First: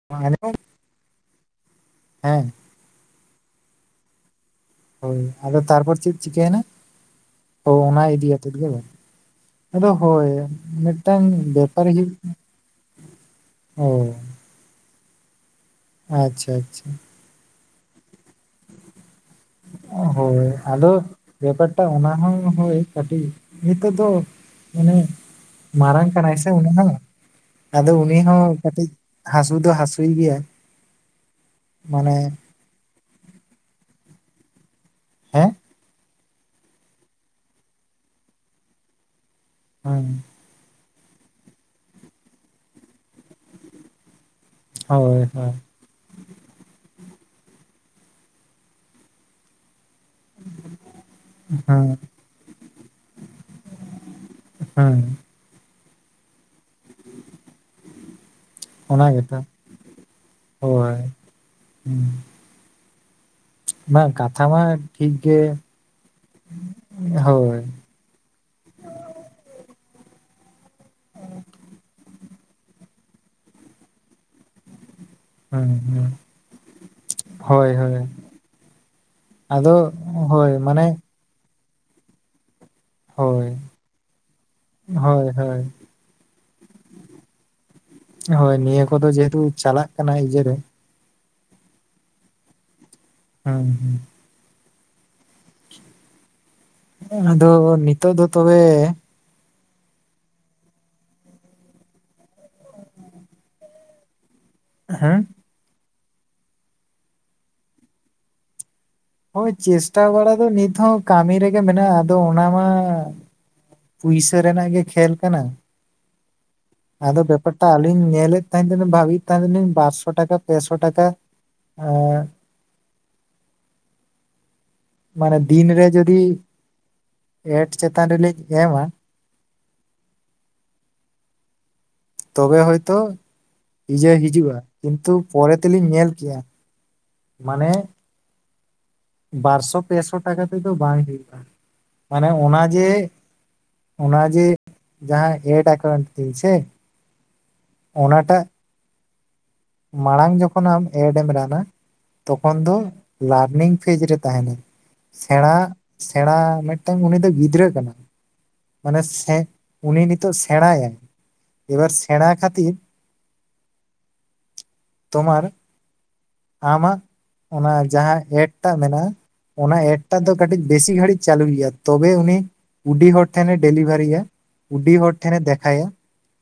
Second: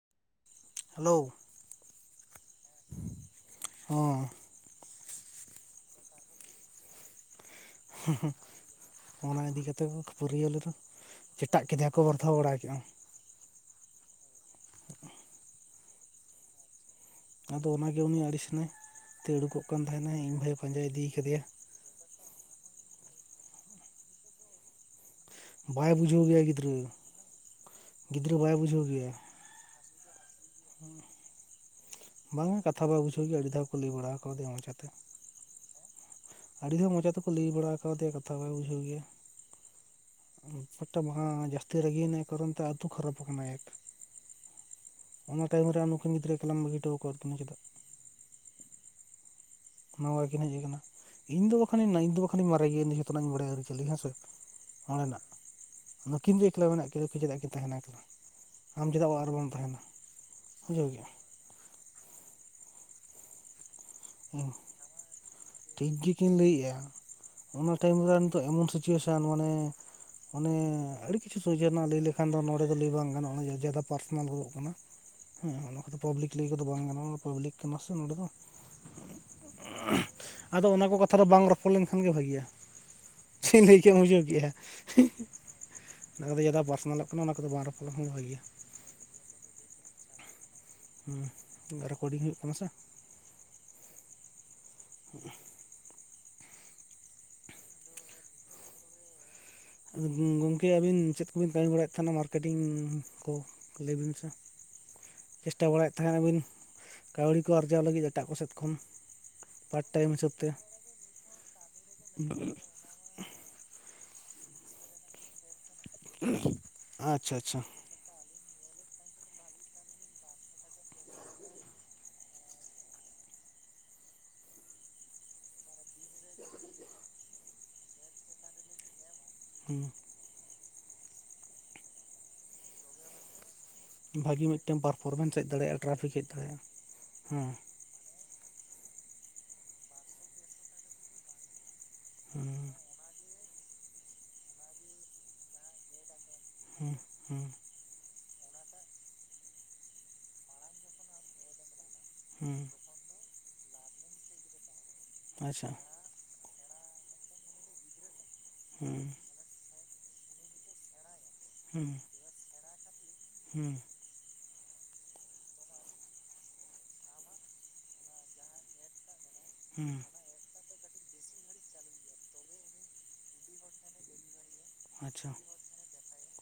[inaudible] Hello. ᱦᱮᱸ᱾ ᱦᱚᱸ ᱦᱳᱭ ᱟᱫᱚ ᱛᱟᱨᱯᱚᱨ ᱪᱮᱫ ᱪᱤᱠᱟᱹᱭᱮᱱᱟ ᱦᱳ ᱚᱱᱟ ᱤᱫᱤ ᱠᱟᱛᱮᱫ ᱜᱮ ᱚᱱᱟ ᱤᱫᱤ ᱠᱟᱛᱮ ᱟᱫᱚ ᱠᱚ ᱦᱳᱭ ᱠᱷᱟᱹᱯᱟᱹᱨᱤᱭᱟᱹᱣ ᱞᱮᱱᱟ ᱢᱤᱫᱴᱟᱝ ᱪᱮᱴᱟᱜ ᱠᱮᱫᱮᱭᱟ ᱠᱚ ᱵᱮᱯᱟᱨᱤᱭᱟᱹ ᱵᱟᱨ ᱫᱷᱟᱣ ᱵᱟᱲᱟ ᱠᱮᱜᱼᱟ ᱚ ᱟᱪᱪᱷᱟ ᱟᱪᱪᱷᱟ ᱟᱫᱚ ᱚᱱᱟᱜᱮ ᱩᱱᱤ ᱟᱹᱲᱤᱥᱱᱟᱭ ᱫᱟᱹᱲ ᱩᱰᱩᱠᱚᱜ ᱠᱟᱱ ᱛᱟᱦᱮᱱᱟᱭ ᱤᱧ ᱦᱳᱭ ᱵᱷᱟᱹᱭ ᱯᱟᱸᱡᱟ ᱟᱫᱚ ᱤᱫᱤ ᱠᱟᱫᱮᱭᱟ ᱵᱮᱯᱟᱨᱴᱟ ᱚᱱᱟ ᱦᱚᱸ ᱦᱳᱭ ᱠᱟᱹᱴᱤᱡ ᱱᱤᱛᱚᱜ ᱫᱚ ᱢᱟᱱᱮ ᱵᱟᱭ ᱢᱟᱨᱟᱝ ᱵᱩᱡᱷᱟᱹᱣ ᱠᱟᱱᱟᱭ ᱜᱮᱭᱟ ᱥᱮ ᱩᱱᱤ ᱜᱤᱫᱽᱨᱟᱹ ᱦᱚᱸ ᱟᱫᱚ ᱩᱱᱤ ᱜᱤᱫᱽᱨᱟᱹ ᱵᱟᱭ ᱦᱚᱸ ᱵᱩᱡᱷᱟᱹᱣ ᱠᱟᱹᱴᱤᱡ ᱜᱮᱭᱟ ᱦᱟᱹᱥᱩ ᱫᱚ ᱦᱟᱹᱥᱩᱭ ᱜᱮᱭᱟ ᱢᱟᱱᱮ ᱵᱟᱝᱟ ᱠᱟᱛᱷᱟ ᱵᱟᱭ ᱵᱩᱡᱷᱟᱹᱣ ᱜᱮᱭᱟ ᱟᱹᱰᱤ ᱫᱷᱟᱣ ᱠᱚ ᱞᱟᱹᱭ ᱵᱟᱲᱟ ᱠᱟᱣᱫᱮᱭᱟ ᱢᱚᱪᱟᱛᱮ ᱦᱮᱸ ᱟᱹᱰᱤ ᱫᱷᱟᱣ ᱢᱚᱪᱟ ᱛᱮᱠᱚ ᱞᱟᱹᱭ ᱵᱟᱲᱟ ᱠᱟᱣᱫᱮᱭᱟ ᱠᱟᱛᱷᱟ ᱵᱟᱭ ᱵᱩᱡᱷᱟᱹᱣ ᱜᱮᱭᱟ ᱦᱮᱸ ᱯᱟᱴᱟ ᱵᱟᱝᱟ ᱡᱟᱹᱥᱛᱤ ᱨᱟᱹᱜᱤᱭᱱᱟ ᱠᱟᱨᱚᱱ ᱛᱮ ᱟᱹᱛᱩ ᱠᱷᱟᱨᱟᱯ ᱟᱠᱟᱱᱟᱭ ᱟᱨᱠᱤ ᱦᱳᱭ ᱚᱱᱟ ᱦᱳᱭ ᱴᱟᱭᱤᱢ ᱨᱮ ᱱᱩᱠᱤᱱ ᱜᱤᱫᱽᱨᱟᱹ ᱮᱠᱞᱟᱢ ᱵᱟᱹᱜᱤ ᱦᱚᱴᱚᱣ ᱟᱠᱟᱫ ᱠᱤᱱᱟ ᱪᱮᱫᱟᱜ? ᱱᱟᱣᱟ ᱠᱤᱱ ᱦᱮᱡ ᱟᱠᱟᱱᱟ ᱤᱧ ᱫᱚ ᱦᱮᱸ ᱵᱟᱠᱷᱟᱱᱤᱧ ᱫᱚ ᱵᱟᱠᱷᱟᱱᱤᱧ ᱢᱟᱨᱮ ᱜᱮᱭᱟᱧ ᱡᱚᱛᱚᱱᱟᱜ ᱤᱧ ᱵᱟᱲᱟᱭᱟ ᱟᱹᱨᱤᱪᱟᱹᱞᱤ ᱦᱮᱸᱥᱮ ᱦᱮᱸ ᱚᱸᱰᱮᱱᱟᱜ ᱱᱩᱠᱤᱱ ᱫᱚ ᱮᱠᱞᱟ ᱢᱮᱱᱟᱜ ᱠᱤᱱᱟ ᱪᱮᱫᱟᱜ ᱠᱤᱱ ᱛᱟᱦᱮᱱᱟ ᱮᱠᱞᱟ ᱟᱢ ᱚᱱᱟ ᱪᱮᱫᱟᱜ ᱚᱲᱟᱜ ᱨᱮ ᱜᱮᱛᱚ ᱵᱟᱢ ᱛᱟᱦᱮᱱᱟ ᱵᱩᱡᱷᱟᱹᱣ ᱜᱮᱭᱟᱢ ᱦᱩᱸ ᱵᱟᱝ ᱠᱟᱛᱷᱟ ᱤᱧ ᱢᱟ ᱴᱷᱤᱠ ᱜᱮ ᱴᱷᱤᱠ ᱜᱮᱠᱤᱱ ᱞᱟᱹᱭᱮᱜᱼᱟ ᱦᱳᱭ ᱚᱱᱟ ᱴᱟᱭᱤᱢ ᱨᱮ ᱱᱤᱛᱳᱜ ᱮᱢᱚᱱ ᱥᱤᱪᱩᱭᱮᱥᱚᱱ ᱢᱟᱱᱮ ᱚᱱᱮ ᱟᱹᱰᱤ ᱠᱤᱪᱷᱩ ᱥᱚᱡᱷᱮ ᱞᱟᱹᱭ ᱞᱮ ᱠᱷᱟᱱ ᱫᱚ ᱱᱚᱰᱮ ᱫᱚ ᱞᱟᱹᱭ ᱵᱟᱝ ᱜᱟᱱᱚᱜᱼᱟ ᱡᱟᱫᱟ ᱯᱟᱨᱥᱚᱱᱟᱞ ᱜᱚᱫᱚᱜ ᱠᱟᱱᱟ ᱦᱮᱸ ᱦᱩᱸ ᱚᱱᱟ ᱠᱚᱫᱚ ᱦᱩᱸ ᱯᱟᱵᱽᱞᱤᱠ ᱞᱟᱹᱭ ᱠᱚᱫᱚ ᱵᱟᱝ ᱜᱟᱱᱚᱜᱼᱟ ᱯᱟᱵᱽᱞᱤᱠ ᱦᱳᱭ ᱠᱟᱱᱟ ᱥᱮ ᱦᱳᱭ ᱱᱚᱸᱰᱮ ᱫᱚ ᱟᱫᱚ ᱦᱳᱭ ᱟᱫᱚ ᱚᱱᱟ ᱠᱚ ᱢᱟᱱᱮ ᱠᱟᱛᱷᱟ ᱫᱚ ᱵᱟᱝ ᱨᱚᱯᱚᱲ ᱞᱮᱱᱠᱷᱟᱱ ᱜᱮ ᱵᱷᱟᱜᱮᱭᱟ ᱪᱮᱫ ᱦᱳᱭ ᱤᱧ ᱞᱟᱹᱭ ᱠᱮᱫᱼᱟ ᱵᱩᱡᱷᱟᱹᱣ ᱠᱮᱫᱼᱟ ᱦᱳᱭ ᱦᱳᱭ ᱚᱱᱟ ᱠᱚᱫᱚ ᱡᱚᱛᱚ ᱯᱟᱨᱥᱚᱱᱟᱞᱚᱜ ᱠᱟᱱᱟ ᱚᱱᱟ ᱠᱚᱫᱚ ᱵᱟᱝ ᱨᱚᱯᱚᱲ ᱞᱮᱱᱠᱷᱟᱱ ᱜᱮ ᱵᱷᱟᱹᱜᱤᱭᱟ ᱦᱳᱭ ᱱᱤᱭᱟᱹ ᱠᱚᱫᱚ ᱡᱮᱦᱮᱛᱩ ᱪᱟᱞᱟᱜ ᱠᱟᱱᱟ ᱤᱭᱟᱹᱨᱮ ᱦᱩᱸ ᱨᱮᱠᱚᱨᱰᱤᱝ ᱦᱩᱭᱩᱜ ᱠᱟᱱᱟ ᱥᱮ ᱦᱮᱸ ᱦᱮᱸ [inaudible] ᱟᱫᱚ ᱱᱤᱛᱚᱜ ᱫᱚ ᱛᱚᱵᱮ ᱜᱚᱢᱠᱮ ᱟᱹᱵᱤᱱ ᱪᱮᱫ ᱠᱚᱵᱤᱱ ᱠᱟᱹᱢᱤ ᱵᱟᱲᱟᱭᱮᱫ ᱛᱟᱦᱮᱱᱟ ᱢᱟᱨᱠᱮᱴᱤᱝ ᱠᱚ ᱞᱟᱹᱭ ᱵᱤᱱ ᱥᱮ? ᱦᱮᱸ ᱪᱮᱥᱴᱟ ᱵᱟᱲᱟᱭᱮᱫ ᱛᱟᱦᱮᱱᱟᱵᱤᱱ ᱠᱟᱹᱣᱰᱤ ᱠᱚ ᱟᱨᱡᱟᱣ ᱞᱟᱹᱜᱤᱫ ᱮᱴᱟᱜ ᱠᱚ ᱥᱮᱫ ᱠᱷᱚᱱ ᱦᱳᱭ ᱯᱟᱨᱴ ᱪᱮᱥᱴᱟ ᱴᱟᱭᱤᱢ ᱵᱟᱲᱟ ᱦᱤᱥᱟᱹᱵ ᱫᱚ ᱛᱮ ᱱᱤᱛ ᱦᱚᱸ ᱠᱟᱹᱢᱤ ᱨᱮᱜᱮ ᱢᱮᱱᱟᱜᱼᱟ ᱟᱫᱚ ᱚᱱᱟ ᱢᱟ ᱯᱩᱭᱥᱟᱹ ᱨᱮᱱᱟᱜ ᱜᱮ ᱠᱷᱮᱞ ᱠᱟᱱᱟ [unintelligible] ᱟᱫᱚ ᱟᱪᱪᱷᱟ ᱵᱮᱯᱮᱨᱴᱟᱞ ᱤᱧ ᱧᱮᱞᱮᱫ ᱛᱟᱦᱮᱸᱱᱟᱞᱤᱧ ᱵᱷᱟᱵᱤᱭᱮᱫ ᱛᱟᱦᱮᱸᱱᱟᱞᱤᱧ ᱵᱟᱨᱥᱚ ᱴᱟᱠᱟ ᱯᱮᱥᱚ ᱴᱟᱠᱟ ᱮ ᱢᱟᱱᱮ ᱫᱤᱱ ᱨᱮ ᱡᱚᱫᱤ ᱮᱰ ᱪᱮᱛᱟᱱ ᱨᱮᱞᱤᱧ ᱮᱢᱟ ᱦᱩᱸ ᱛᱚᱵᱮ ᱦᱚᱭᱛᱚ ᱤᱭᱟᱹ ᱵᱷᱟᱹᱜᱤ ᱦᱤᱡᱩᱜᱼᱟ ᱢᱤᱫᱴᱮᱱ ᱠᱤᱱᱛᱩ ᱯᱟᱨᱯᱷᱚᱨᱢᱮᱱᱥ ᱦᱮᱡ ᱯᱚᱨᱮ ᱫᱟᱲᱮᱭᱟᱜᱼᱟ ᱛᱮᱞᱤᱧ ᱧᱮᱞ ᱴᱨᱟᱯᱷᱤᱠ ᱦᱮᱡ ᱠᱮᱜᱼᱟ ᱫᱟᱲᱮᱭᱟᱜᱼᱟ ᱦᱮᱸ ᱢᱟᱱᱮ ᱵᱟᱨᱥᱚ ᱯᱮᱥᱚ ᱴᱟᱠᱟ ᱛᱮᱫᱚ ᱵᱟᱝ ᱦᱩᱭᱩᱜᱼᱟ ᱢᱟᱱᱮ ᱦᱮᱸ ᱚᱱᱟ ᱡᱮ ᱚᱱᱟ ᱡᱮ ᱡᱟᱦᱟᱸ ᱮᱰ ᱮᱠᱟᱱᱛᱤᱧ ᱥᱮ ᱦᱮᱸ ᱦᱮᱸ ᱚᱱᱟᱴᱟᱜ ᱢᱟᱲᱟᱝ ᱡᱚᱠᱷᱚᱱ ᱟᱢ ᱮᱰᱮᱢ ᱵᱮᱱᱟᱶ ᱫᱟ ᱛᱚᱠᱷᱚᱱ ᱦᱮᱸ ᱫᱚ ᱞᱟᱨᱱᱤᱝ ᱯᱷᱮᱡ ᱨᱮ ᱛᱟᱦᱮᱱᱟ ᱥᱮᱸᱲᱟ ᱟᱪᱪᱷᱟ ᱥᱮᱸᱲᱟ ᱢᱤᱫᱴᱟᱝ ᱩᱱᱤᱫᱚ ᱜᱤᱫᱽᱨᱟᱹ ᱠᱟᱱᱟ ᱢᱟᱱᱮ ᱦᱮᱸ ᱥᱮ ᱩᱱᱤ ᱱᱤᱛᱚᱜ ᱥᱮᱸᱲᱟᱭᱟ ᱮᱵᱟᱨ ᱥᱮᱸᱲᱟ ᱠᱷᱟᱹᱛᱤᱨ ᱦᱩᱸ ᱛᱳᱢᱟᱨ ᱟᱢᱟᱜ ᱚᱱᱟ ᱡᱟᱦᱟᱸ ᱮᱰ ᱴᱟᱜ ᱢᱮᱱᱟᱜᱼᱟ ᱚᱱᱟ ᱦᱮᱸ ᱮᱰ ᱴᱟᱜ ᱫᱚ ᱠᱟᱹᱴᱤᱡ ᱵᱮᱥᱤ ᱜᱷᱟᱹᱲᱤᱡ ᱪᱟᱹᱞᱩᱭ ᱭᱟ ᱛᱚᱵᱮ ᱩᱱᱤ ᱵᱩᱰᱤ ᱦᱚᱲ ᱴᱷᱮᱱᱮ ᱰᱮᱞᱤᱵᱷᱟᱨᱤᱭᱟ ᱵᱩᱰᱤ ᱦᱚᱲ ᱟᱪᱪᱷᱟ ᱴᱷᱮᱱᱮ ᱫᱮᱠᱷᱟᱭᱟ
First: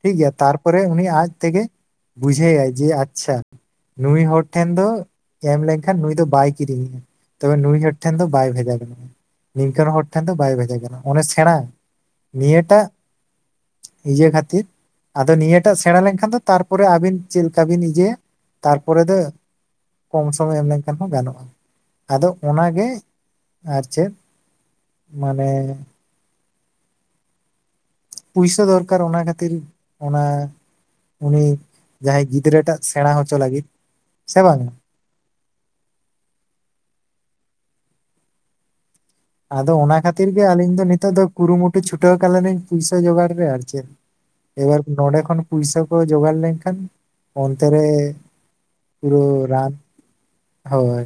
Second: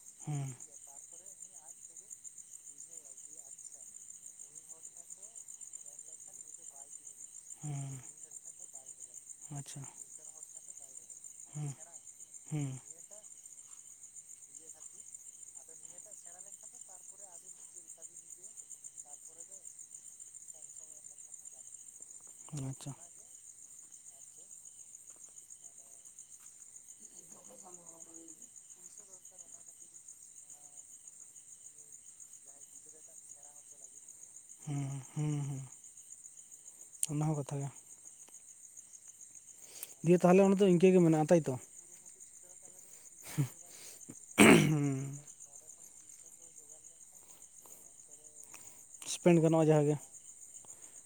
ᱴᱷᱤᱠ ᱜᱮᱭᱟ ᱦᱮᱸ ᱛᱟᱨᱯᱚᱨ ᱩᱱᱤ ᱟᱡ ᱛᱮ ᱜᱮ ᱵᱩᱡᱷᱟᱹᱣᱟᱭ ᱡᱮ ᱟᱪᱪᱷᱟ ᱱᱩᱭ ᱦᱚᱲ ᱴᱷᱮᱱ ᱫᱚ ᱮᱢ ᱞᱮᱱᱠᱷᱟᱱ ᱱᱩᱭ ᱫᱚ ᱵᱟᱭ ᱠᱤᱨᱤᱧᱮᱭᱟ ᱛᱚᱵᱮ ᱱᱩᱭ ᱦᱚᱲ ᱴᱷᱮᱱ ᱫᱚ ᱵᱟᱭ ᱵᱷᱮᱡᱟ ᱜᱟᱡᱟᱜᱼᱟ ᱟᱪᱪᱷᱟ ᱱᱤᱝᱠᱟᱹᱱ ᱦᱚᱲ ᱴᱷᱮᱱ ᱫᱚ ᱵᱟᱭ ᱵᱷᱮᱡᱟᱭ ᱜᱟᱱᱚᱜᱼᱟ ᱚᱱᱮ ᱥᱮᱬᱟ ᱦᱮᱸ ᱱᱤᱭᱟᱹᱴᱟᱜ ᱤᱭᱟᱹ ᱠᱷᱟᱹᱛᱤᱨ ᱟᱫᱚ ᱱᱤᱭᱟᱹᱴᱟᱜ ᱥᱮᱬᱟ ᱞᱮᱱ ᱠᱷᱟᱱ ᱫᱚ ᱛᱟᱨ ᱯᱚᱨᱮ ᱟᱹᱵᱤᱱ ᱪᱮᱫ ᱞᱮᱠᱟ ᱵᱤᱱ ᱤᱭᱟᱹᱭᱟ ᱛᱟᱨ ᱯᱚᱨᱮ ᱫᱚ ᱠᱚᱢ ᱥᱚᱢᱚᱭ ᱮᱢ ᱞᱮᱱᱠᱷᱟᱱ ᱦᱚᱸ ᱜᱟᱱᱚᱜᱼᱟ ᱟᱫᱚ ᱚᱱᱟᱜᱮ ᱟᱪᱪᱷᱟ ᱟᱨ ᱪᱮᱫ ᱢᱟᱱᱮ ᱯᱩᱭᱥᱟᱹ ᱫᱚᱨᱠᱟᱨ ᱚᱱᱟ ᱠᱱᱟᱹᱛᱤᱨ ᱚᱱᱟ ᱩᱱᱤ ᱡᱟᱦᱟᱸᱭ ᱜᱤᱫᱽᱨᱟᱹ ᱴᱟᱜ ᱥᱮᱬᱟ ᱦᱚ ᱪᱚ ᱞᱟᱹᱜᱤᱫ ᱥᱮ ᱵᱟᱝ ᱩᱸ ᱦᱩᱸ ᱚᱱᱟ ᱦᱚᱸ ᱠᱟᱛᱷᱟ ᱜᱮ ᱟᱫᱚ ᱚᱱᱟ ᱫᱤᱭᱮ ᱠᱷᱟᱹᱛᱤᱨ ᱛᱟᱦᱚᱞᱮ ᱜᱮ ᱚᱱᱟ ᱟᱹᱞᱤᱧ ᱫᱚ ᱤᱱᱠᱟᱹ ᱜᱮ ᱱᱤᱛᱚᱜ ᱫᱚ ᱢᱮᱱᱟᱜᱼᱟ ᱛᱟᱭᱛᱚ ᱠᱩᱨᱩᱢᱩᱴ ᱮᱠᱴᱩ ᱪᱷᱩᱴᱟᱹᱣ ᱠᱟᱱᱟ ᱞᱤᱧ ᱯᱩᱭᱥᱟᱹ ᱡᱚᱜᱟᱲ ᱨᱮ ᱟᱨ ᱪᱮᱫ ᱮᱵᱟᱨ ᱱᱚᱰᱮ ᱠᱷᱚᱱ ᱯᱩᱭᱥᱟ ᱠᱚ ᱡᱚᱜᱟᱲ ᱞᱮᱱᱠᱷᱟᱱ ᱚᱱᱛᱮ ᱨᱮ ᱯᱩᱨᱟᱹ ᱥᱯᱮᱱᱰ ᱜᱟᱱᱚᱜᱼᱟ ᱨᱟᱱ ᱡᱟᱦᱟᱸ ᱜᱮ ᱦᱳᱭ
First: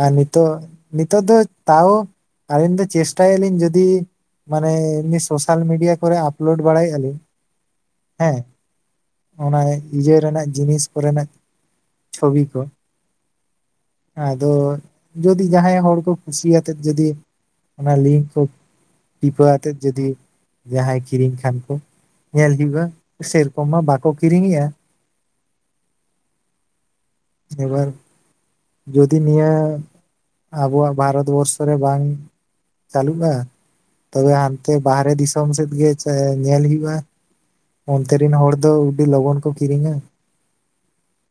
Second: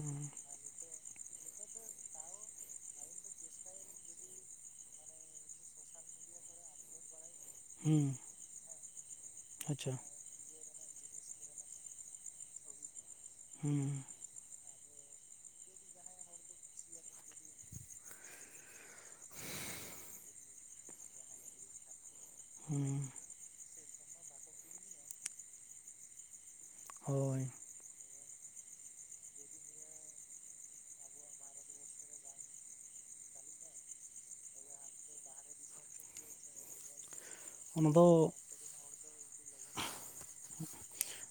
ᱟᱨ ᱱᱤᱛᱚᱜ ᱱᱤᱛᱚᱜ ᱫᱚ ᱛᱟᱣ ᱟᱹᱞᱤᱧ ᱫᱚ ᱪᱮᱥᱴᱟᱭᱟ ᱞᱤᱧ ᱡᱩᱫᱤ ᱢᱟᱱᱮ ᱮᱢᱱᱤ ᱥᱳᱥᱟᱞ ᱢᱤᱰᱤᱭᱟ ᱠᱚ ᱨᱮ ᱟᱯᱞᱳᱰ ᱵᱟᱲᱟᱭᱮᱫᱼᱟ ᱞᱤᱧ ᱦᱩᱸ ᱦᱮᱸ ᱚᱱᱟ ᱤᱭᱟᱹ ᱨᱮᱱᱟᱜ ᱡᱤᱱᱤᱥ ᱠᱚᱨᱮ ᱱᱟᱜ ᱪᱷᱚᱵᱤ ᱠᱚ ᱦᱩᱸ ᱟᱫᱚ ᱡᱩᱫᱤ ᱡᱟᱦᱟᱸᱭ ᱦᱚᱲ ᱠᱚ ᱠᱩᱥᱤᱭᱟᱛᱮᱫ ᱡᱩᱫᱤ ᱚᱱᱟ ᱞᱤᱝᱠ ᱠᱚ ᱴᱤᱯᱟᱹ ᱟᱛᱮᱜ ᱡᱚᱫᱤ ᱡᱟᱦᱟᱸᱭ ᱠᱤᱨᱤᱧ ᱠᱷᱟᱱ ᱠᱚ ᱧᱮᱞ ᱦᱩᱭᱩᱜ-ᱟ ᱦᱩᱸ, ᱥᱮᱨᱚᱠᱚᱢ ᱵᱟᱠᱚ ᱠᱤᱨᱤᱧ ᱭᱮ-ᱟ ᱦᱳᱭ ᱮᱵᱟᱨ ᱡᱚᱫᱤ ᱱᱤᱭᱟᱹ ᱟᱵᱚᱣᱟᱜ ᱵᱷᱟᱨᱚᱛ ᱵᱚᱨᱥᱚ ᱨᱮ ᱵᱟᱝ ᱪᱟᱹᱞᱩᱜ-ᱟ ᱛᱚᱵᱮ ᱦᱟᱱᱛᱮ ᱵᱟᱦᱨᱮ ᱫᱤᱥᱚᱢ ᱥᱮᱫ ᱜᱮ ᱟᱪᱪᱟ ᱧᱮᱞ ᱦᱩᱭᱩᱜᱼᱟ ᱚᱱᱟ ᱚᱱᱛᱮ ᱫᱚ ᱨᱮᱱ ᱦᱚᱲ ᱫᱚ ᱟᱹᱰᱤ ᱞᱚᱜᱚᱱ ᱠᱚ ᱠᱤᱨᱤᱧᱟ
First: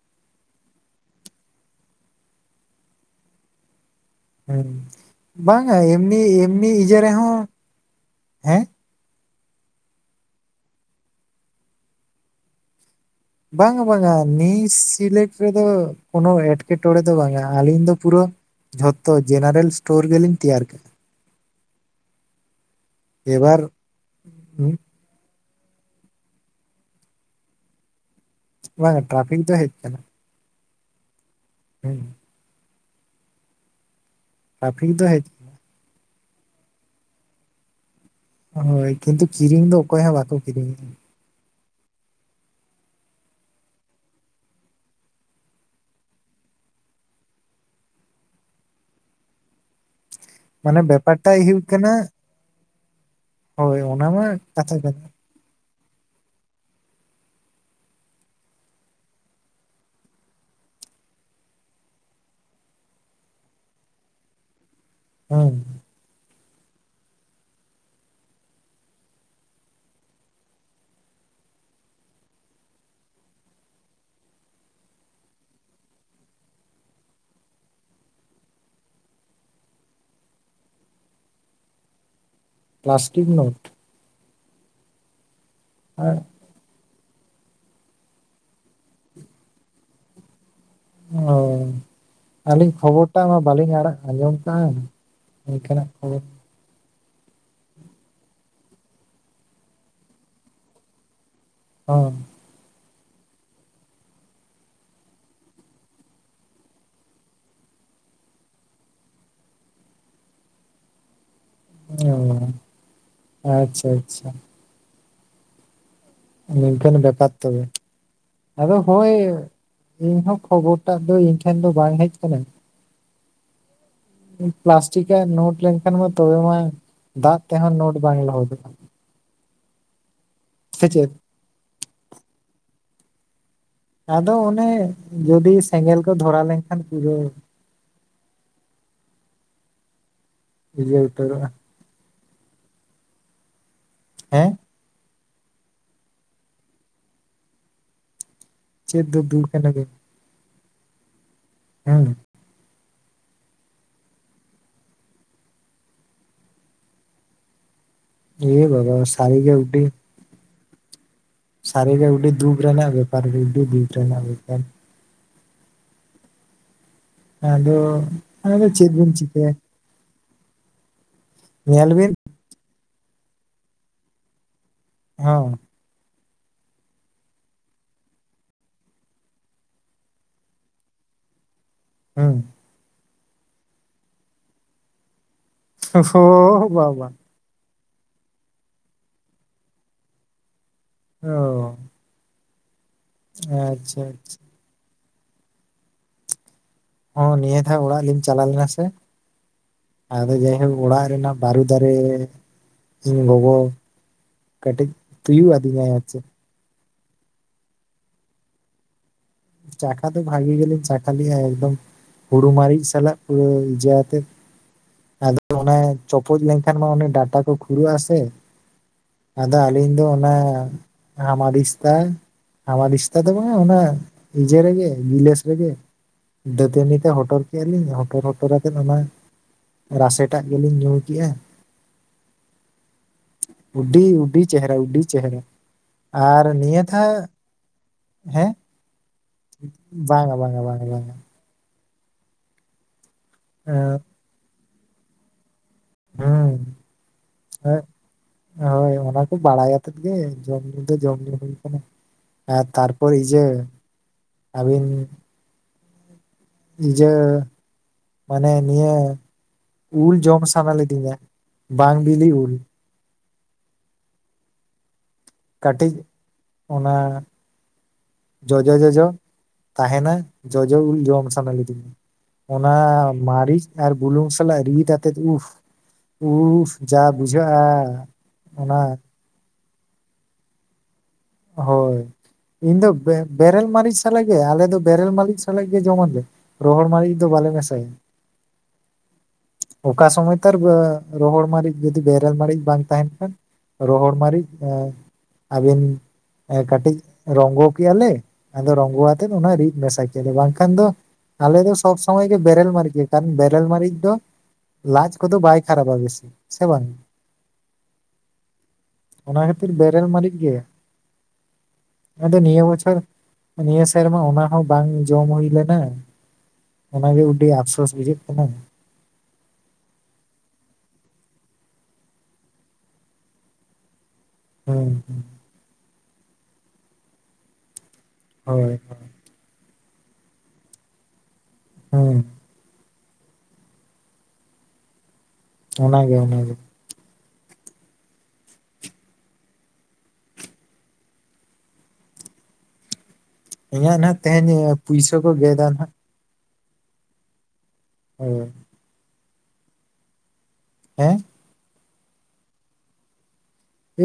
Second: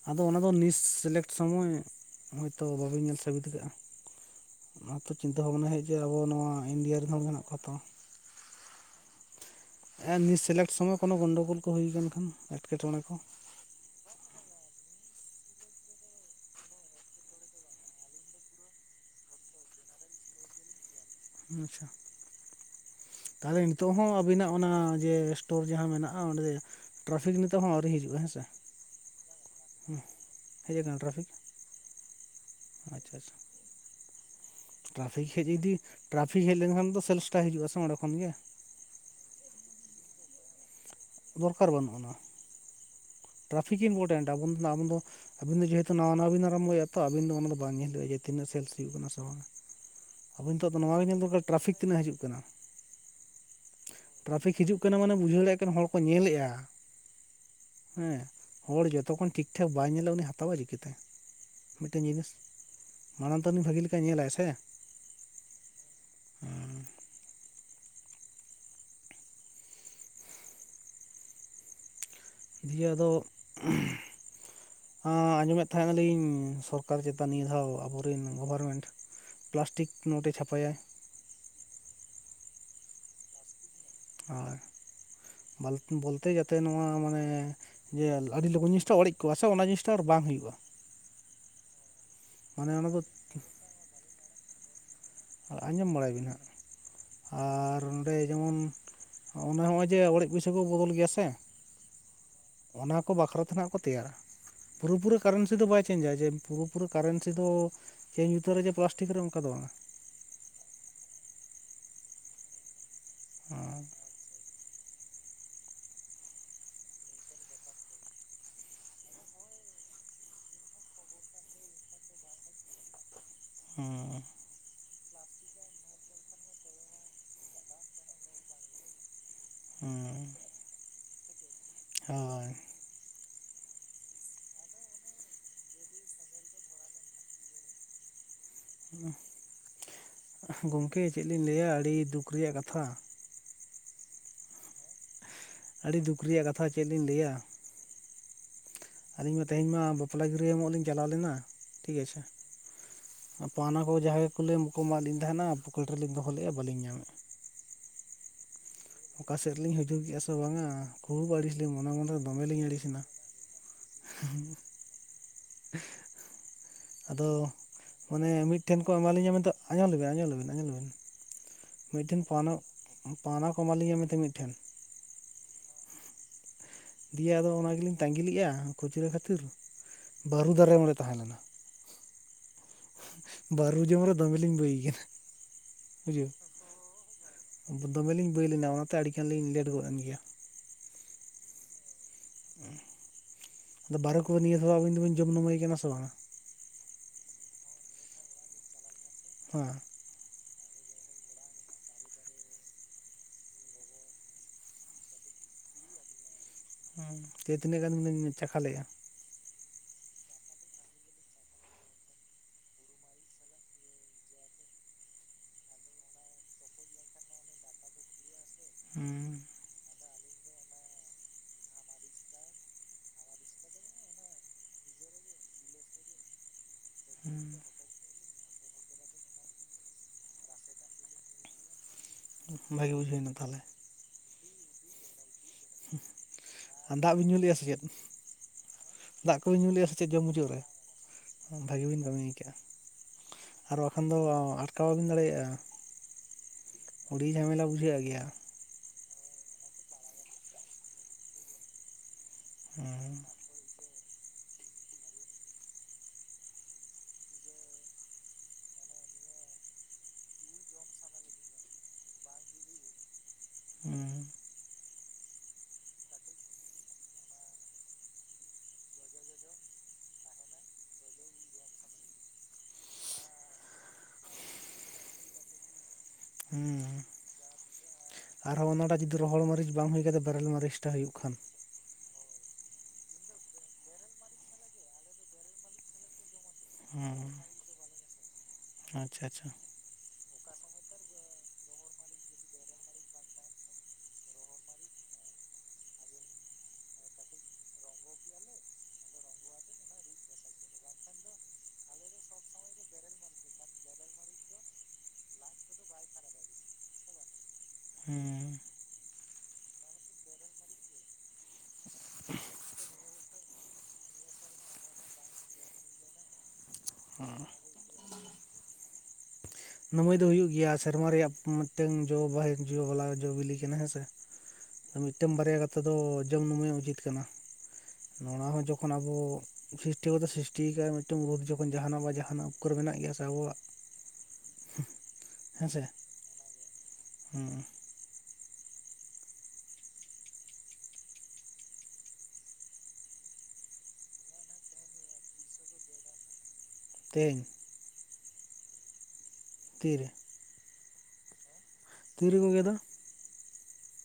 ᱟᱫᱚ ᱚᱱᱟ ᱫᱚ ᱱᱤᱥ ᱥᱤᱞᱮᱠᱴ ᱥᱚᱢᱚᱭ ᱦᱚᱭ ᱛᱳ ᱵᱟᱵᱤᱱ ᱧᱮᱞ ᱥᱟᱹᱵᱤᱫ ᱫᱟᱨᱮ-ᱟ ᱦᱮᱸ ᱚᱱᱟ ᱛᱚ ᱪᱤᱱᱛᱟᱹ ᱵᱷᱟᱵᱱᱟ ᱵᱟᱝᱟ ᱦᱩᱭᱩᱜ ᱡᱮ ᱟᱵᱚ ᱮᱢᱱᱤ ᱱᱚᱣᱟ ᱮᱢᱱᱤ ᱤᱱᱰᱤᱭᱟ ᱤᱭᱟᱹ ᱨᱮᱱ ᱦᱚᱸ ᱢᱮᱱᱟᱜ ᱨᱮᱦᱚᱸ ᱠᱚ ᱦᱟᱛᱟᱣᱟ ᱦᱮᱸ ᱮᱱ ᱱᱤᱭᱟᱹ ᱥᱤᱞᱮᱠᱴ ᱥᱚᱢᱚᱭ ᱠᱳᱱᱳ ᱜᱚᱱᱰᱳᱜᱳᱞ ᱠᱚ ᱦᱩᱭ ᱠᱟᱱ ᱠᱷᱟᱱ ᱮᱴᱠᱮᱴᱚᱬᱮ ᱠᱚ ᱵᱟᱝ-ᱟ ᱵᱟᱝ-ᱟ ᱱᱤᱥ ᱥᱤᱞᱮᱴ ᱨᱮ ᱫᱚ ᱠᱳᱱᱚ ᱮᱸᱴᱠᱮᱴᱚᱬᱮ ᱫᱚ ᱵᱟᱝ-ᱟ ᱟᱹᱞᱤᱧ ᱫᱚ ᱯᱩᱨᱟᱹ ᱡᱷᱚᱛᱚ ᱡᱮᱱᱟᱨᱮᱞ ᱥᱴᱳᱨ ᱜᱮᱞᱤᱧ ᱛᱮᱭᱟᱨ ᱠᱟᱜᱼᱟ ᱟᱪᱪᱷᱟ ᱛᱟᱦᱞᱮ ᱮᱵᱟᱨ ᱱᱤᱛᱚᱜ ᱦᱚᱸ ᱟᱵᱤᱱᱟᱜ ᱚᱱᱟ ᱡᱮ ᱥᱴᱳᱨ ᱡᱟᱦᱟᱸ ᱢᱮᱱᱟᱜᱼᱟ ᱚᱸᱰᱮ ᱴᱨᱟᱯᱷᱤᱠ ᱱᱤᱛᱚᱜ ᱦᱚᱸ ᱟᱹᱣᱨᱤ ᱦᱤᱡᱩᱜᱼᱟ ᱦᱮᱸ ᱥᱮ ᱵᱟᱝ ᱴᱨᱟᱯᱷᱤᱠ ᱫᱚ ᱦᱮᱡ ᱠᱟᱱᱟ ᱦᱮᱡ ᱠᱟᱱᱟ ᱴᱨᱟᱯᱷᱤᱠ ᱦᱩᱸ ᱟᱪᱪᱷᱟ ᱟᱪᱪᱟ ᱴᱨᱟᱯᱷᱤᱠ ᱦᱮᱡ ᱤᱫᱤ ᱴᱨᱟᱯᱷᱤᱠ ᱦᱮᱡ ᱞᱮᱱᱠᱷᱟᱱ ᱫᱚ ᱥᱮᱞᱮᱥᱴᱟ ᱦᱤᱡᱩᱜᱼᱟ ᱥᱮ ᱚᱸᱰᱮ ᱠᱷᱚᱱ ᱜᱮ ᱦᱳᱭ ᱠᱤᱱᱛᱩ ᱠᱤᱨᱤᱧ ᱫᱚ ᱚᱠᱚᱭ ᱦᱚᱸ ᱵᱟᱠᱚ ᱠᱤᱨᱤᱧ ᱭᱮ-ᱟ ᱫᱚᱨᱠᱟᱨ ᱵᱟᱹᱱᱩᱜ ᱟᱱᱟ ᱴᱨᱟᱯᱷᱤᱠ ᱤᱢᱯᱳᱴᱮᱱᱴ ᱟᱵᱩᱱ ᱟᱢᱩᱱ ᱫᱚ ᱟᱵᱤᱱ ᱫᱚ ᱡᱮᱦᱮᱛᱩ ᱱᱟᱣᱟ ᱱᱟᱣᱟ ᱵᱤᱱ ᱟᱨᱟᱢᱵᱚ ᱟᱵᱤᱱ ᱫᱚ ᱚᱱᱟ ᱫᱚ ᱵᱟᱝ ᱧᱮᱞ ᱦᱩᱭᱩᱜᱼᱟ ᱡᱮ ᱛᱤᱱᱟᱹᱜ ᱥᱮᱞᱥ ᱦᱩᱭᱩᱜ ᱠᱟᱱᱟ ᱥᱮ ᱵᱟᱝ ᱦᱮ [inaudible] ᱱᱤᱛᱚᱜ ᱫᱚ ᱱᱚᱦᱟ ᱜᱮ ᱧᱮᱞ ᱫᱚᱨᱠᱟᱨ ᱴᱨᱟᱯᱷᱤᱠ ᱛᱤᱱᱟᱹᱜ ᱦᱤᱡᱩᱜ ᱠᱟᱱᱟ ᱦᱳᱭ ᱚᱱᱟ ᱢᱟ ᱾ ᱴᱨᱟᱯᱷᱤᱠ ᱠᱟᱛᱷᱟ ᱦᱤᱡᱩᱜ ᱠᱟᱱᱟ ᱢᱟᱱᱮ ᱵᱩᱡᱷᱟᱹᱣ ᱫᱟᱲᱮᱭᱟᱜ ᱠᱟᱱ ᱦᱚᱲ ᱠᱚ ᱧᱮᱞᱮᱜᱼᱟ ᱾ ᱦᱮᱸ ᱦᱚᱲ ᱡᱚᱛᱚᱠᱷᱚᱱ ᱴᱷᱤᱠ ᱴᱷᱟᱠ ᱵᱟᱭ ᱧᱮᱞᱟ ᱩᱱᱤ ᱦᱟᱛᱟᱟᱭ ᱪᱤᱠᱟᱹᱛᱮ, ᱢᱤᱫᱴᱮᱱ ᱡᱤᱱᱤᱥ ᱾ ᱢᱟᱲᱟᱝ ᱛᱚ ᱩᱱᱤ ᱵᱷᱟᱹᱜᱤ ᱞᱮᱠᱟᱭ ᱧᱮᱞᱟᱭ ᱥᱮ ᱾ ᱦᱮᱸ ᱦᱟᱸ [unintelligible] ᱫᱤᱭᱮ ᱫᱚᱼᱼ ᱟᱸᱡᱚᱢᱮᱫ ᱛᱟᱦᱮᱱᱟ ᱞᱤᱧ ᱥᱚᱨᱠᱟᱨ ᱪᱮᱛᱟᱱ ᱱᱤᱭᱟᱹ ᱫᱷᱟᱣ ᱟᱵᱚᱨᱮᱱ ᱜᱚᱵᱷᱚᱨᱢᱮᱱᱴᱼᱼ ᱯᱤᱞᱟᱥᱴᱤᱠ ᱱᱳᱴ ᱮ ᱪᱷᱟᱯᱟᱭᱟᱭ ᱾ Plastic note. ᱟᱨ ᱵᱟᱞ ᱟᱨ ᱵᱚᱞᱛᱮ ᱡᱚ ᱛᱮ ᱱᱚᱣᱟ ᱢᱟᱱᱮ ᱡᱮ ᱟᱹᱰᱤ ᱞᱚᱜᱚᱱ ᱡᱤᱱᱤᱥᱴᱟ ᱚᱲᱮᱡ ᱠᱚᱜᱼᱟ ᱥᱮ ᱚᱱᱟ ᱡᱤᱱᱤᱥᱴᱟ ᱟᱨ ᱵᱟᱝ ᱦᱩᱭᱩᱜᱼᱟ ᱾ ᱚ, ᱟᱹᱞᱤᱧ ᱚᱱᱟ ᱫᱚ ᱠᱷᱚᱵᱚᱨ ᱴᱟᱜ ᱢᱟ ᱵᱟᱹᱞᱤᱧ ᱟᱲᱟᱜ ᱟᱸᱡᱚᱢ ᱟᱠᱟᱜᱼᱟ ᱾ ᱟᱸᱡᱚᱢ ᱵᱟᱲᱟᱭ ᱵᱤᱱ ᱦᱟᱸᱜ, ᱟᱨ ᱚᱸᱰᱮ ᱡᱮᱢᱚᱱᱼᱼ ᱚᱱᱟ ᱢᱟᱡᱮ ᱚᱲᱮᱡ ᱯᱩᱭᱥᱟᱹ ᱠᱚ ᱵᱚᱫᱚᱞ ᱜᱮᱭᱟ ᱥᱮ ᱾ ᱦᱚᱸ ᱚᱱᱟ ᱠᱚ ᱵᱟᱠᱷᱨᱟ ᱛᱮ ᱦᱟᱸᱜ ᱠᱚ ᱛᱮᱭᱟᱨᱟ ᱾ ᱯᱩᱨᱟᱹᱯᱩᱨᱤ ᱠᱟᱨᱚᱱ ᱥᱮ ᱫᱚ ᱵᱟᱭ ᱪᱮᱧᱡᱟ ᱡᱮ ᱯᱩᱨᱟᱹ ᱠᱟᱨᱚᱱ ᱥᱮ ᱫᱚᱼᱼ ᱪᱮᱸᱡ ᱩᱛᱟᱹᱨᱟᱭ ᱡᱮ ᱯᱞᱟᱥᱴᱤᱠ ᱨᱮ ᱚᱱᱠᱟ ᱫᱚ ᱵᱟᱝ ᱾ ᱚᱸ ᱟᱪᱪᱷᱟ ᱟᱪᱪᱷᱟ ᱱᱤᱱᱠᱟᱱ ᱵᱮᱯᱟᱨ ᱛᱚᱵᱮ ᱾ ᱟᱫᱚ ᱦᱚᱭ, ᱤᱧ ᱦᱚᱸ ᱠᱷᱚᱵᱚᱨ ᱴᱟᱜ ᱫᱚ ᱤᱧ ᱴᱷᱮᱱ ᱫᱚ ᱵᱟᱝ ᱦᱮᱡ ᱟᱠᱟᱱᱟ ᱾ ᱦᱮᱸ᱾ ᱯᱞᱟᱥᱴᱤᱠ ᱮ ᱱᱳᱴ ᱞᱮᱱᱠᱷᱟᱱ ᱢᱟ ᱛᱚᱵᱮ ᱢᱟ ᱫᱟᱜ ᱛᱮᱦᱚᱸ ᱱᱳᱴ ᱵᱟᱝ ᱞᱚᱦᱚᱫᱚᱜᱼᱟ ᱾ ᱦᱮᱸ ᱥᱮ ᱪᱮᱫ? ᱦᱳᱸᱭ ᱾ ᱟᱫᱚ ᱚᱱᱮ, ᱡᱩᱫᱤ ᱥᱮᱸᱜᱮᱞ ᱠᱚ ᱫᱷᱚᱨᱟᱣ ᱞᱮᱱᱠᱷᱟᱱ ᱯᱩᱨᱟᱹᱼᱼ ᱤᱭᱟᱹ ᱜᱚᱢᱠᱮ ᱪᱮᱫ ᱞᱤᱧ ᱩᱛᱟᱹᱨᱚᱜᱼᱟ ᱞᱟᱹᱭᱟ ᱟᱹᱰᱤ ᱫᱩᱠ ᱨᱮᱭᱟᱜ ᱠᱟᱛᱷᱟ ᱦᱮᱸ? ᱟᱹᱰᱤ ᱫᱩᱠ ᱨᱮᱭᱟᱜ ᱠᱟᱛᱷᱟ ᱪᱮᱫ ᱞᱤᱧ ᱞᱟᱹᱭᱟ ᱾ ᱪᱮᱫ ᱫᱚ ᱟᱹᱞᱤᱧ ᱫᱩ ᱢᱟ ᱛᱮᱦᱮᱧ ᱠᱟᱱᱟ ᱢᱟ ᱵᱤᱱ ᱵᱟᱯᱞᱟ ᱜᱤᱨᱦᱟᱹ ᱮᱢᱚᱜ ᱞᱤᱧ ᱪᱟᱞᱟᱣ ᱞᱮᱱᱟ, ᱴᱷᱤᱠ ᱦᱮᱸ ᱟᱪᱷᱮᱼᱼ ᱯᱟᱣᱱᱟ ᱠᱚ ᱡᱟᱸᱦᱟᱭ ᱠᱚ ᱮᱢᱟᱫ ᱞᱤᱧ ᱛᱟᱸᱦᱮᱱᱟ ᱯᱚᱠᱮᱴ ᱨᱮᱞᱤᱧ ᱫᱚᱦᱚ ᱞᱮᱫᱼᱟ ᱵᱟᱹᱞᱤᱧ ᱧᱟᱢᱮᱫᱼᱟ ᱾ ᱮ ᱵᱟᱵᱟ, ᱥᱟᱨᱤ ᱜᱮ ᱩᱰᱤᱼᱼ ᱛᱚ ᱵᱟᱝᱟ, ᱠᱷᱩᱵᱽ ᱟᱹᱲᱤᱥ ᱞᱮ ᱢᱚᱱᱮ ᱢᱚᱱᱮ ᱟᱹᱰᱤ ᱫᱩᱠ ᱫᱚᱢᱮᱞᱤᱧ ᱨᱮᱱᱟᱜ ᱟᱹᱲᱤᱥᱮᱱᱟ ᱾ ᱵᱮᱯᱟᱨ ᱟᱹᱰᱤ ᱫᱩᱠ ᱨᱮᱱᱟᱜ ᱵᱮᱯᱟᱨ ᱟᱫᱚ, ᱢᱟᱱᱮ ᱟᱫᱚ ᱢᱤᱫᱴᱷᱮᱱ ᱠᱚ ᱪᱮᱫ ᱵᱤᱱ ᱮᱢᱟᱞᱤᱧᱟ ᱪᱤᱠᱟᱹᱭᱟ ᱢᱮᱱᱛᱮᱜᱼᱼ ᱟᱸᱡᱚᱢ ᱞᱮᱵᱤᱱ ᱟᱡᱚᱢ ᱞᱮᱵᱤᱱ ᱟᱡᱚᱢ ᱞᱮᱵᱤᱱ ᱧᱮᱞ ᱵᱤᱱ ᱢᱤᱫᱴᱷᱮᱱ ᱯᱟᱣᱱᱟ, ᱯᱟᱣᱱᱟ ᱠᱚ ᱮᱢᱟ ᱞᱤᱧᱟ ᱢᱮᱱᱛᱮ ᱢᱤᱫᱴᱷᱮᱱᱼᱼ ᱦᱚᱸ ᱫᱤᱭᱮ ᱟᱫᱚ ᱚᱱᱟ ᱜᱮᱞᱤᱧ ᱛᱟᱸᱜᱤ ᱞᱮᱫᱼᱟ, ᱠᱷᱩᱪᱨᱟᱹ ᱠᱷᱟᱹᱛᱤᱨ ᱵᱟᱹᱨᱩ ᱫᱟᱨᱮ ᱚᱸᱰᱮ ᱛᱟᱦᱮᱸ ᱞᱮᱱᱟ ᱾ ᱦᱩᱸ ᱾ ᱵᱟᱨᱩ ᱡᱚᱢ ᱨᱮ ᱫᱚᱢᱮ ᱞᱤᱧ ᱵᱟᱹᱭ ᱠᱟᱱᱟ ᱾ ᱳᱦᱳ ᱵᱟᱵᱟᱼᱼ ᱫᱚᱢᱮᱞᱤᱧ ᱵᱟᱹᱭ ᱞᱮᱱᱟ ᱚᱱᱟᱛᱮ ᱟᱹᱰᱤ ᱜᱟᱱ ᱞᱤᱧ ᱞᱮᱴ ᱜᱚᱫ ᱮᱱ ᱜᱮᱭᱟ ᱾ ᱚ ᱟᱫᱚ ᱟᱪᱪᱷᱟ ᱵᱟᱹᱨᱩ ᱠᱚ ᱟᱪᱪᱷᱟ ᱱᱤᱭᱟᱹ ᱫᱷᱟᱣ ᱟᱵᱤᱱ ᱫᱚᱵᱤᱱ ᱡᱚᱢ ᱱᱩᱢᱟᱹᱭ ᱠᱟᱱᱟ ᱥᱮ ᱵᱟᱝᱟ? ᱦᱚᱸ ᱱᱤᱭᱟᱹ ᱫᱷᱟᱣ ᱚᱲᱟᱜ ᱞᱤᱧ ᱪᱟᱞᱟᱣ ᱞᱮᱱᱟ ᱥᱮᱼᱼ ᱦᱚᱸ [unintelligible] ᱟᱫᱚ ᱡᱟᱭᱦᱳᱠ ᱚᱲᱟᱜ ᱨᱮᱱᱟᱜ ᱵᱟᱨᱩ ᱫᱟᱨᱮ, ᱤᱧ ᱜᱚᱜᱚᱼᱼ ᱠᱟᱹᱴᱤᱡ ᱛᱤᱭᱩᱜ ᱟᱫᱤᱧᱟᱭ ᱟᱨ ᱪᱮᱫᱼᱼ ᱡᱮ ᱛᱤᱱᱟᱹᱜ ᱜᱟᱱ ᱵᱤᱱ ᱪᱟᱠᱷᱟ ᱞᱮᱫᱼᱟ? ᱪᱟᱠᱷᱟ ᱫᱚ ᱵᱷᱟᱜᱤ ᱜᱮ ᱞᱤᱧ ᱪᱟᱠᱷᱟ ᱞᱮᱜᱼᱟ ᱮᱠᱫᱚᱢ ᱾ ᱦᱩᱲᱩ ᱢᱟᱹᱨᱤᱪ ᱥᱟᱞᱟᱜ ᱯᱩᱨᱟᱹ ᱡᱟᱛᱮ ᱟᱫᱚ ᱚᱱᱟ ᱪᱚᱯᱚᱡ ᱞᱮᱱᱠᱷᱟᱱ ᱢᱟ ᱚᱱᱟ ᱰᱟᱴᱟ ᱠᱚ ᱠᱷᱩᱨᱩᱜ ᱟᱥᱮ ᱾ ᱦᱩᱸ ᱟᱫᱚ ᱟᱹᱞᱤᱧ ᱫᱚ ᱚᱱᱟ, ᱦᱟᱢᱟ ᱫᱤᱥᱛᱟ ᱦᱟᱢ ᱫᱤᱥᱛᱟ ᱫᱚ ᱵᱟᱝ ᱚᱱᱟᱼᱼ ᱮᱡᱮ ᱨᱮᱜᱮ ᱜᱤᱞᱟᱹᱥ ᱨᱮᱜᱮ ᱾ ᱫᱟᱹᱛᱟᱹᱱᱤ ᱛᱮ ᱦᱚᱴᱚᱨ ᱠᱮᱫ ᱟᱞᱤᱧ ᱦᱚᱴᱚᱨ ᱦᱚᱴᱚᱨ ᱦᱟᱛᱮᱫ ᱚᱱᱟ ᱾ ᱨᱟᱥᱮᱴᱟᱜ ᱜᱮᱞᱤᱧ ᱧᱩ ᱠᱮᱜᱼᱟ ᱾ ᱵᱷᱟᱜᱮ ᱵᱩᱡᱷᱟᱹᱣᱮᱱᱟ ᱛᱟᱦᱚᱞᱮ ᱾ ᱟᱹᱰᱤ ᱟᱹᱰᱤ ᱪᱮᱦᱮᱨᱟ ᱟᱹᱰᱤ ᱪᱮᱦᱮᱨᱟ, ᱟᱨ ᱱᱤᱭᱟᱹ ᱟᱨ ᱫᱟᱜ ᱫᱷᱟᱣᱼᱼ ᱵᱤᱱ ᱧᱩ ᱞᱮᱜᱼᱟ ᱥᱮ ᱪᱮᱫ ᱫᱟᱜ ᱠᱚ ᱧᱩ ᱞᱮᱭᱟ ᱥᱮ ᱪᱮᱫ ᱡᱚᱢ ᱵᱟᱝᱟ ᱢᱩᱪᱟᱹᱫ ᱨᱮ? ᱵᱟᱝᱟ ᱵᱟᱝᱟ ᱵᱟᱝᱟ ᱵᱷᱟᱹᱜᱤ ᱵᱤᱱ ᱠᱟᱹᱢᱤᱭᱟᱠᱟᱜᱼᱟ, ᱟᱨ ᱮᱸ ᱵᱟᱠᱷᱟᱱ ᱫᱚ ᱟᱴᱠᱟᱣ ᱵᱟᱵᱤᱱ ᱫᱟᱲᱮᱭᱟᱜᱼᱟ ᱦᱩᱸ ᱾ ᱩᱰᱤ ᱡᱷᱟᱢᱮᱞᱟ ᱦᱮᱸ ᱵᱩᱡᱷᱟᱹᱜ ᱜᱮᱭᱟ ᱾ ᱦᱳᱭ ᱚᱱᱟ ᱠᱚ ᱵᱟᱲᱟᱭ ᱟᱛᱮᱫ ᱜᱮ ᱡᱚᱢ ᱧᱩ ᱫᱚ ᱡᱚᱢ ᱧᱩ ᱦᱩᱭ ᱠᱟᱱᱟ᱾ ᱟᱨ ᱛᱟᱨᱯᱚᱨ ᱦᱩᱸ ᱤᱭᱟᱹ, ᱟᱹᱵᱤᱱᱼᱼ ᱤᱡᱟᱹ ᱢᱟᱱᱮ ᱱᱤᱭᱟᱹᱼᱼ ᱩᱞ ᱡᱚᱢ ᱥᱟᱱᱟ ᱞᱮᱫᱤᱧᱟ ᱵᱟᱝ ᱵᱤᱞᱤ ᱩᱞ᱾ ᱦᱩᱸ ᱠᱟᱹᱴᱤᱡ ᱚᱱᱟᱼᱼ ᱡᱚᱡᱚ ᱡᱚᱡᱚ ᱛᱟᱦᱮᱱᱟ᱾ ᱡᱚᱡᱚ ᱩᱞ ᱡᱚᱢ ᱥᱟᱱᱟ ᱞᱤᱫᱤᱧᱟ᱾ ᱚᱱᱟ ᱢᱟᱹᱨᱤᱪ ᱟᱨ ᱵᱩᱞᱩᱝ ᱥᱟᱞᱟᱜ ᱨᱤᱫ ᱟᱛᱮᱫ ᱩᱦ ᱦᱩᱸ ᱩᱥ ᱡᱟ ᱵᱩᱡᱷᱟᱹᱜᱼᱟ ᱟᱨᱦᱚᱸ ᱚᱱᱟ ᱚᱱᱟᱴᱟᱜ ᱡᱩᱫᱤ ᱨᱚᱦᱚᱲ ᱢᱟᱨᱤᱪ ᱵᱟᱝ ᱦᱩᱭ ᱠᱟᱛᱮᱜ ᱵᱮᱨᱮᱞ ᱢᱟᱨᱤᱪ ᱴᱟᱜ ᱦᱩᱭᱩᱜ ᱠᱷᱟᱱᱼᱼ ᱦᱚᱭ ᱤᱧ ᱫᱚ ᱵᱮᱨᱮᱞ ᱢᱟᱨᱤᱪ ᱥᱟᱞᱟᱜ ᱜᱮ ᱟᱞᱮ ᱫᱚ ᱵᱮᱨᱮᱞ ᱢᱟᱨᱤᱪ ᱥᱟᱞᱟᱜ ᱜᱮ ᱡᱚᱢᱟᱞᱮ ᱾ ᱨᱚᱦᱚᱲ ᱢᱟᱨᱤᱪ ᱫᱚ ᱵᱟᱞᱮ ᱢᱮᱥᱟᱭᱟ ᱾ ᱟᱪᱪᱷᱟ ᱟᱪᱪᱷᱟ ᱚᱠᱟ ᱥᱚᱢᱚᱭ ᱛᱚ ᱟᱨ ᱨᱚᱦᱚᱲ ᱢᱟᱨᱤᱪ ᱡᱩᱫᱤ ᱵᱮᱨᱮᱞ ᱢᱟᱨᱤᱪ ᱵᱟᱝ ᱛᱟᱦᱮᱱ ᱠᱷᱟᱱ ᱨᱚᱦᱚᱲ ᱢᱟᱨᱤᱪ ᱟᱹᱵᱤᱱ ᱠᱟᱹᱴᱤᱡ ᱨᱚᱝᱜᱚ ᱠᱮᱭᱟᱞᱮ ᱟᱫᱚ ᱨᱚᱝᱜᱚ ᱟᱛᱮᱫ ᱚᱱᱟ ᱨᱤᱫ ᱢᱮᱥᱟ ᱠᱮᱭᱟᱞᱮ ᱵᱟᱝᱠᱷᱟᱱ ᱫᱚᱼᱼ ᱟᱞᱮ ᱫᱚ ᱥᱚᱵᱽ ᱥᱚᱢᱚᱭ ᱜᱮ ᱵᱮᱨᱮᱞ ᱢᱟᱨᱤᱡ ᱜᱮ ᱠᱷᱟᱱ ᱵᱮᱨᱮᱞ ᱢᱟᱨᱤᱡ ᱫᱚ ᱞᱟᱡᱽ ᱠᱚᱫᱚ ᱵᱟᱭ ᱠᱷᱟᱨᱟᱯᱟ ᱵᱮᱥᱤ ᱥᱮ ᱵᱟᱝ? ᱦᱩᱸ ᱚᱱᱟ ᱠᱷᱟᱹᱛᱤᱨ ᱵᱮᱨᱮᱞ ᱢᱟᱨᱤᱪ ᱜᱮ ᱟᱫᱚ ᱱᱤᱭᱟᱹ ᱵᱚᱪᱷᱚᱨ, ᱱᱤᱭᱟᱹ ᱥᱮᱨᱢᱟ ᱚᱱᱟ ᱦᱚᱸ ᱵᱟᱝ ᱡᱚᱢ ᱦᱩᱭ ᱞᱮᱱᱟ ᱾ ᱚᱱᱟᱜᱮ ᱩᱰᱤ ᱟᱯᱥᱳᱥ ᱵᱩᱡᱷᱟᱹᱜ ᱠᱟᱱᱟ ᱾ ᱱᱟᱹᱣᱟᱹᱭ ᱫᱚ ᱦᱩᱭᱩᱜ ᱜᱮᱭᱟ ᱥᱮᱨᱢᱟ ᱨᱮᱭᱟᱜ ᱢᱤᱫᱴᱟᱝ ᱡᱚ ᱵᱟᱦᱮ ᱡᱚ ᱵᱟᱞᱟ ᱡᱚ ᱵᱤᱞᱤ ᱠᱟᱱᱟ ᱦᱮᱸᱥᱮ ᱦᱩᱸ ᱾ ᱢᱤᱫᱴᱟᱝ ᱵᱟᱨᱭᱟ ᱠᱟᱛᱮ ᱫᱚ ᱡᱚᱢ ᱱᱟᱹᱣᱟᱹᱭ ᱦᱚᱸ ᱩᱪᱤᱛ ᱠᱟᱱᱟ ᱾ ᱱᱚᱣᱟ ᱦᱚᱸ ᱦᱳᱭ ᱡᱚᱠᱷᱚᱱ ᱟᱵᱚ ᱥᱨᱤᱥᱴᱤ ᱠᱚ ᱛᱚ ᱥᱨᱤᱥᱴᱤ ᱠᱟᱜ-ᱟᱭ ᱢᱤᱫᱴᱟᱝ ᱨᱳᱜ ᱡᱚᱠᱷᱚᱱ ᱡᱟᱦᱟᱱᱟᱜ ᱵᱟᱝ ᱦᱩᱸ ᱡᱟᱦᱟᱱᱟᱜ, ᱠᱚᱨᱮ ᱢᱮᱱᱟᱜ ᱜᱮᱭᱟ ᱥᱮ ᱟᱵᱚᱣᱟᱜ ᱾ [inaudible] ᱚᱱᱟᱜᱮ ᱚᱱᱟᱜᱮ ᱦᱮᱸ [unintelligible] ᱤᱧᱟᱹᱜ ᱱᱟᱸᱜ ᱛᱮᱦᱮᱧ ᱯᱩᱭᱥᱟᱹ ᱠᱚ ᱜᱮᱫᱟ ᱱᱟᱸᱜ ᱾ ᱛᱮ ᱦᱳᱭ [unintelligible] ᱛᱤᱨᱮ ᱦᱮᱸ? ᱛᱤ ᱨᱮ ᱠᱚ ᱜᱮᱫᱟ?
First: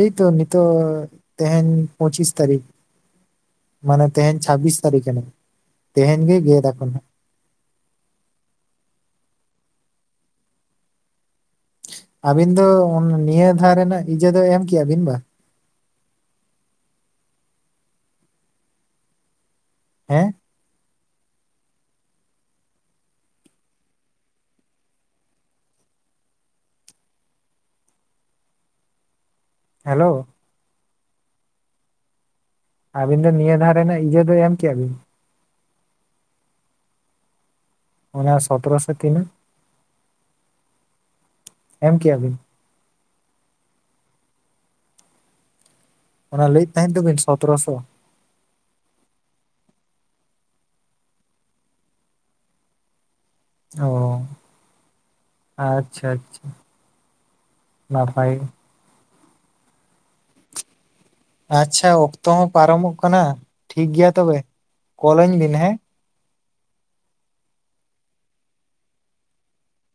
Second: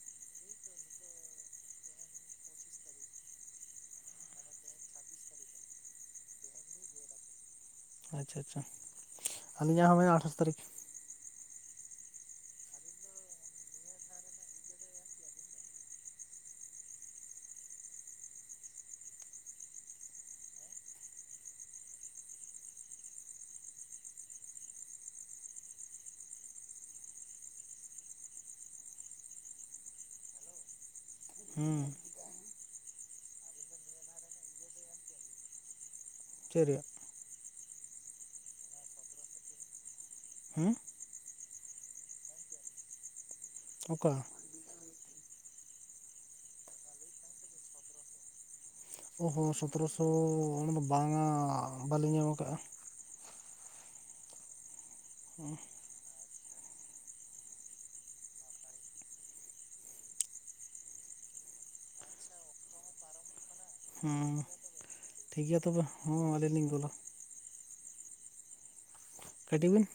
ᱮᱭᱛᱚ ᱱᱤᱛᱚᱜ ᱛᱮᱦᱮᱧ ᱯᱚᱸᱪᱤᱥ ᱛᱟᱨᱤᱠ, ᱢᱟᱱᱮ ᱛᱮᱦᱮᱧ ᱪᱷᱟᱵᱵᱤᱥ ᱛᱟᱨᱤᱠ ᱠᱟᱱᱟ, ᱛᱮᱦᱮᱧ ᱜᱮ ᱜᱮᱫᱟ ᱠᱚ ᱦᱟᱸᱜ᱾ ᱟᱪᱪᱷᱟ ᱟᱪᱪᱷᱟ, ᱟᱹᱞᱤᱧᱟᱜ ᱦᱚᱸ ᱦᱚᱸᱜᱼᱚᱭ ᱟᱴᱷᱟᱥ ᱛᱟᱨᱤᱠ᱾ ᱟᱵᱤᱱ ᱫᱚ ᱱᱤᱭᱟᱹ ᱫᱷᱟᱣ ᱨᱮᱱᱟᱜ ᱤᱡᱟᱹ ᱫᱚ ᱮᱢ ᱠᱮᱭᱟ ᱵᱤᱱ ᱵᱟ? ᱦᱮᱸ? ᱦᱮᱞᱳᱣ᱾ ᱦᱩᱸ᱾ ᱟᱹᱵᱤᱱ ᱫᱚ ᱱᱤᱭᱟᱹ ᱫᱷᱟᱣ ᱨᱮᱱᱟᱜ ᱤᱡᱟᱹ ᱫᱚ ᱮᱢ ᱠᱮᱭᱟ ᱵᱤᱱ? ᱪᱮᱫ ᱨᱮᱭᱟᱜ? ᱚᱱᱟ ᱥᱚᱛᱨᱚ ᱥᱮ ᱛᱤᱱᱟᱹᱜ? ᱦᱩᱸ? ᱮᱢ ᱠᱮᱜ-ᱟ ᱵᱤᱱ? ᱚᱠᱟ? ᱚᱱᱟ ᱞᱟᱹᱭᱮᱫ ᱛᱟᱦᱮᱸᱫ ᱫᱚ ᱵᱤᱱ ᱥᱚᱛᱨᱚ ᱥᱚ, ᱚ ᱦᱚ ᱥᱚᱛᱨᱚᱥᱚ ᱚᱱᱟ ᱫᱚ ᱵᱟᱝᱟ, ᱵᱟᱞᱤᱧ ᱧᱟᱢ ᱠᱟᱜᱼᱟ᱾ ᱚᱻ, ᱟᱪᱪᱷᱟ ᱟᱪᱪᱷᱟ, ᱱᱟᱯᱟᱭ ᱜᱮ᱾ ᱟᱪᱪᱷᱟ, ᱚᱠᱛᱚ ᱦᱚᱸ ᱯᱟᱨᱚᱢᱚᱜ ᱠᱟᱱᱟ ᱴᱷᱤᱠ ᱜᱮᱭᱟ ᱦᱩᱸ ᱛᱚᱵᱮ, ᱠᱚᱞᱟᱹᱧ ᱴᱷᱤᱠ ᱵᱤᱱ ᱜᱮᱭᱟ ᱦᱮᱸ᱾ ᱛᱚᱵᱮ ᱦᱚᱸ ᱟᱹᱞᱤᱧ ᱞᱤᱧ ᱠᱚᱞᱟ᱾ ᱠᱟᱴᱤ ᱵᱤᱱ᱾